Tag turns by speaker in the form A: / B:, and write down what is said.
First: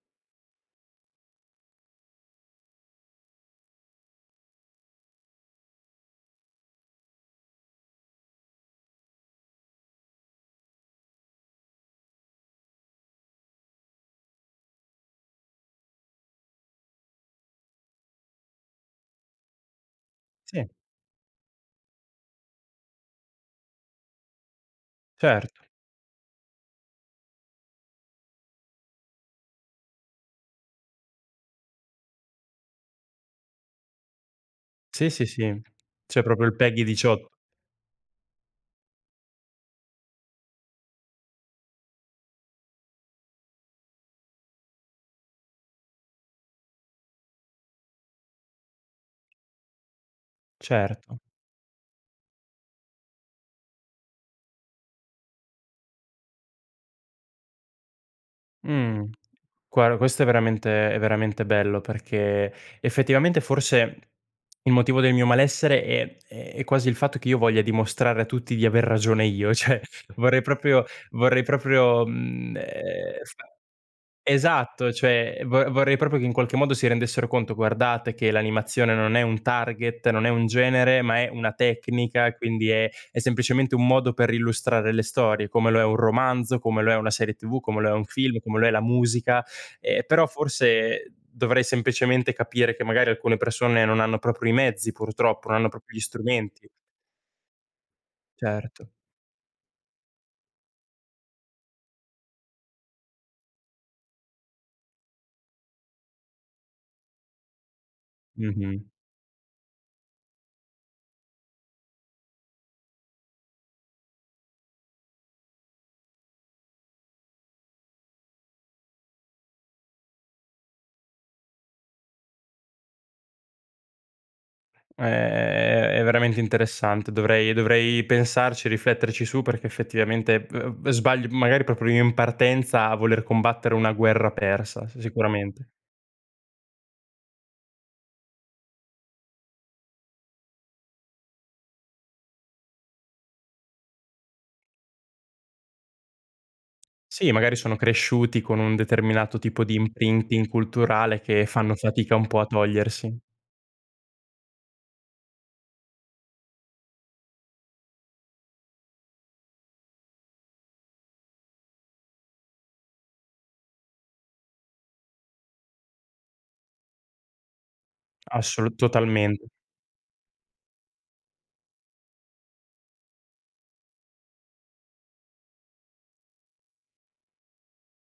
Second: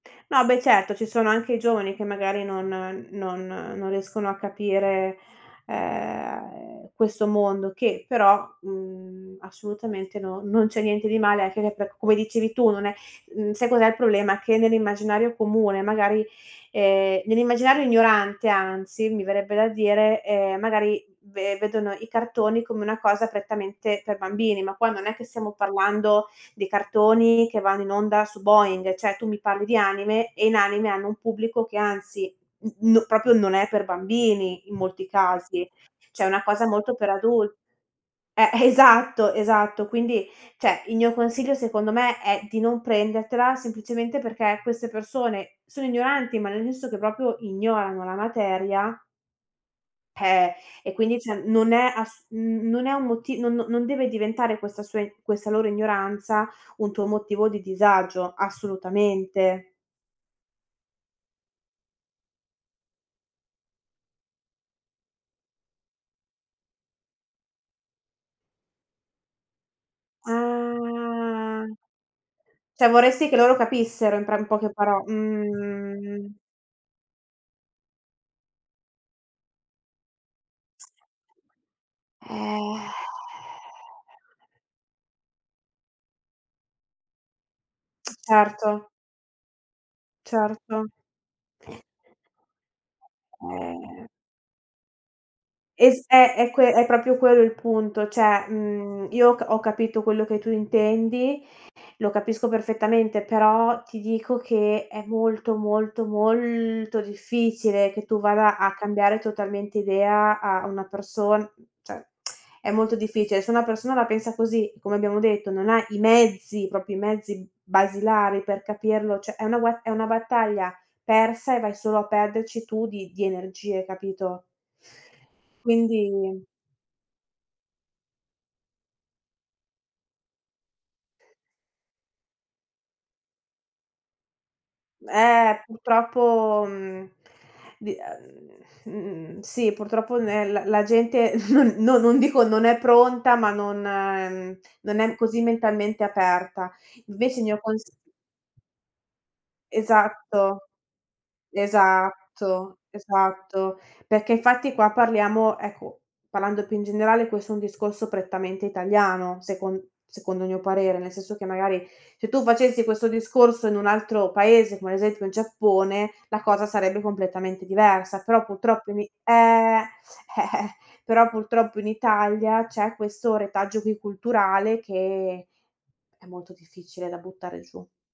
A: No beh certo ci sono anche giovani che magari non non non riescono a capire, ehm, questo mondo che però, mhmm, assolutamente n non c'è niente di male anche che per come dicevi tu non è mhmm, sai cos'è il problema? Che nell'immaginario comune magari, ehm, nell'immaginario ignorante anzi, mi verrebbe da dire, ehm,
B: Sì.
A: magari ve vedono i cartoni come una cosa prettamente per bambini, ma qua non è che stiamo
B: Certo.
A: parlando dei cartoni che vanno in onda su Boing, cioè tu mi parli di anime e in anime hanno un pubblico che anzi n n proprio non è per bambini in molti
B: Sì, sì, sì,
A: casi,
B: c'è
A: cioè una
B: proprio il
A: cosa
B: PEGI
A: molto per
B: 18
A: adul eh esatto, esatto, quindi cioè, il mio consiglio secondo me è di non prendertela semplicemente perché queste persone sono ignoranti, ma nel senso che proprio ignorano la materia peh, e quindi
B: Certo.
A: c'è non è ass n non è un moti non no non deve diventare questa sua i questa loro ignoranza un tuo motivo di disagio,
B: Mh.
A: assolutamente.
B: Guar questo è veramente è veramente bello perché effettivamente forse il motivo del mio malessere è è quasi il fatto che io voglia dimostrare a tutti di aver ragione io, cioè vorrei proprio, vorrei
A: Ah.
B: proprio, mhmm,
A: Cioè
B: ehm,
A: vorresti
B: f
A: che loro capissero in pra in poche
B: esatto,
A: paro
B: cioè vo vorrei proprio che in
A: mh.
B: qualche modo si rendessero conto: "Guardate che l'animazione non è un target, non è un genere, ma è una tecnica, quindi è
A: Eh.
B: è semplicemente un modo per illustrare le storie, come lo è un romanzo, come lo è una serie TV, come lo è un film, come lo è la
A: Certo.
B: musica". Ehm, però
A: Certo.
B: forse dovrei semplicemente capire che magari alcune persone non
A: Eh.
B: hanno proprio i mezzi purtroppo, non hanno proprio gli
A: Es eh, è
B: strumenti.
A: que è proprio quello il punto, cioè
B: Certo.
A: mhmm, io ho c ho capito quello che tu intendi, lo capisco perfettamente, però ti dico che è molto, molto, molto difficile che tu vada a
B: Mh-mh.
A: cambiare totalmente idea a una person cioè è molto difficile, se una persona la pensa così, come abbiamo detto, non ha i mezzi, proprio i mezzi b basilari per capirlo, cioè è una gue è una battaglia persa e vai solo a perderci tu di di energie, capito?
B: Ehm, è veramente
A: Quindi
B: interessante. Dovrei dovrei pensarci e rifletterci su perché effettivamente v v sbaglio magari proprio io in partenza a voler combattere una guerra persa, s
A: Eh
B: sicuramente.
A: purtroppo mhmm di ehm mhmm sì, purtroppo nè l la gente, non no, non dico non è pronta, ma non non è così mentalmente aperta.
B: Sì,
A: Invece il
B: magari
A: mio
B: sono
A: cons
B: cresciuti con un determinato tipo di imprinting
A: Esatto.
B: culturale che fanno fatica un po' a
A: Esatto,
B: togliersi.
A: esatto. Perché infatti qua parliamo, ecco, parlando più in generale, questo è un discorso prettamente italiano, secon secondo il mio parere, nel senso che magari se tu facessi questo discorso in un altro paese, come ad esempio il Giappone, la cosa sarebbe completamente diversa. Però
B: Assolu
A: purtroppo in i
B: totalmen
A: eh, però purtroppo in Italia c'è questo retaggio qui culturale che è molto difficile da buttare giù.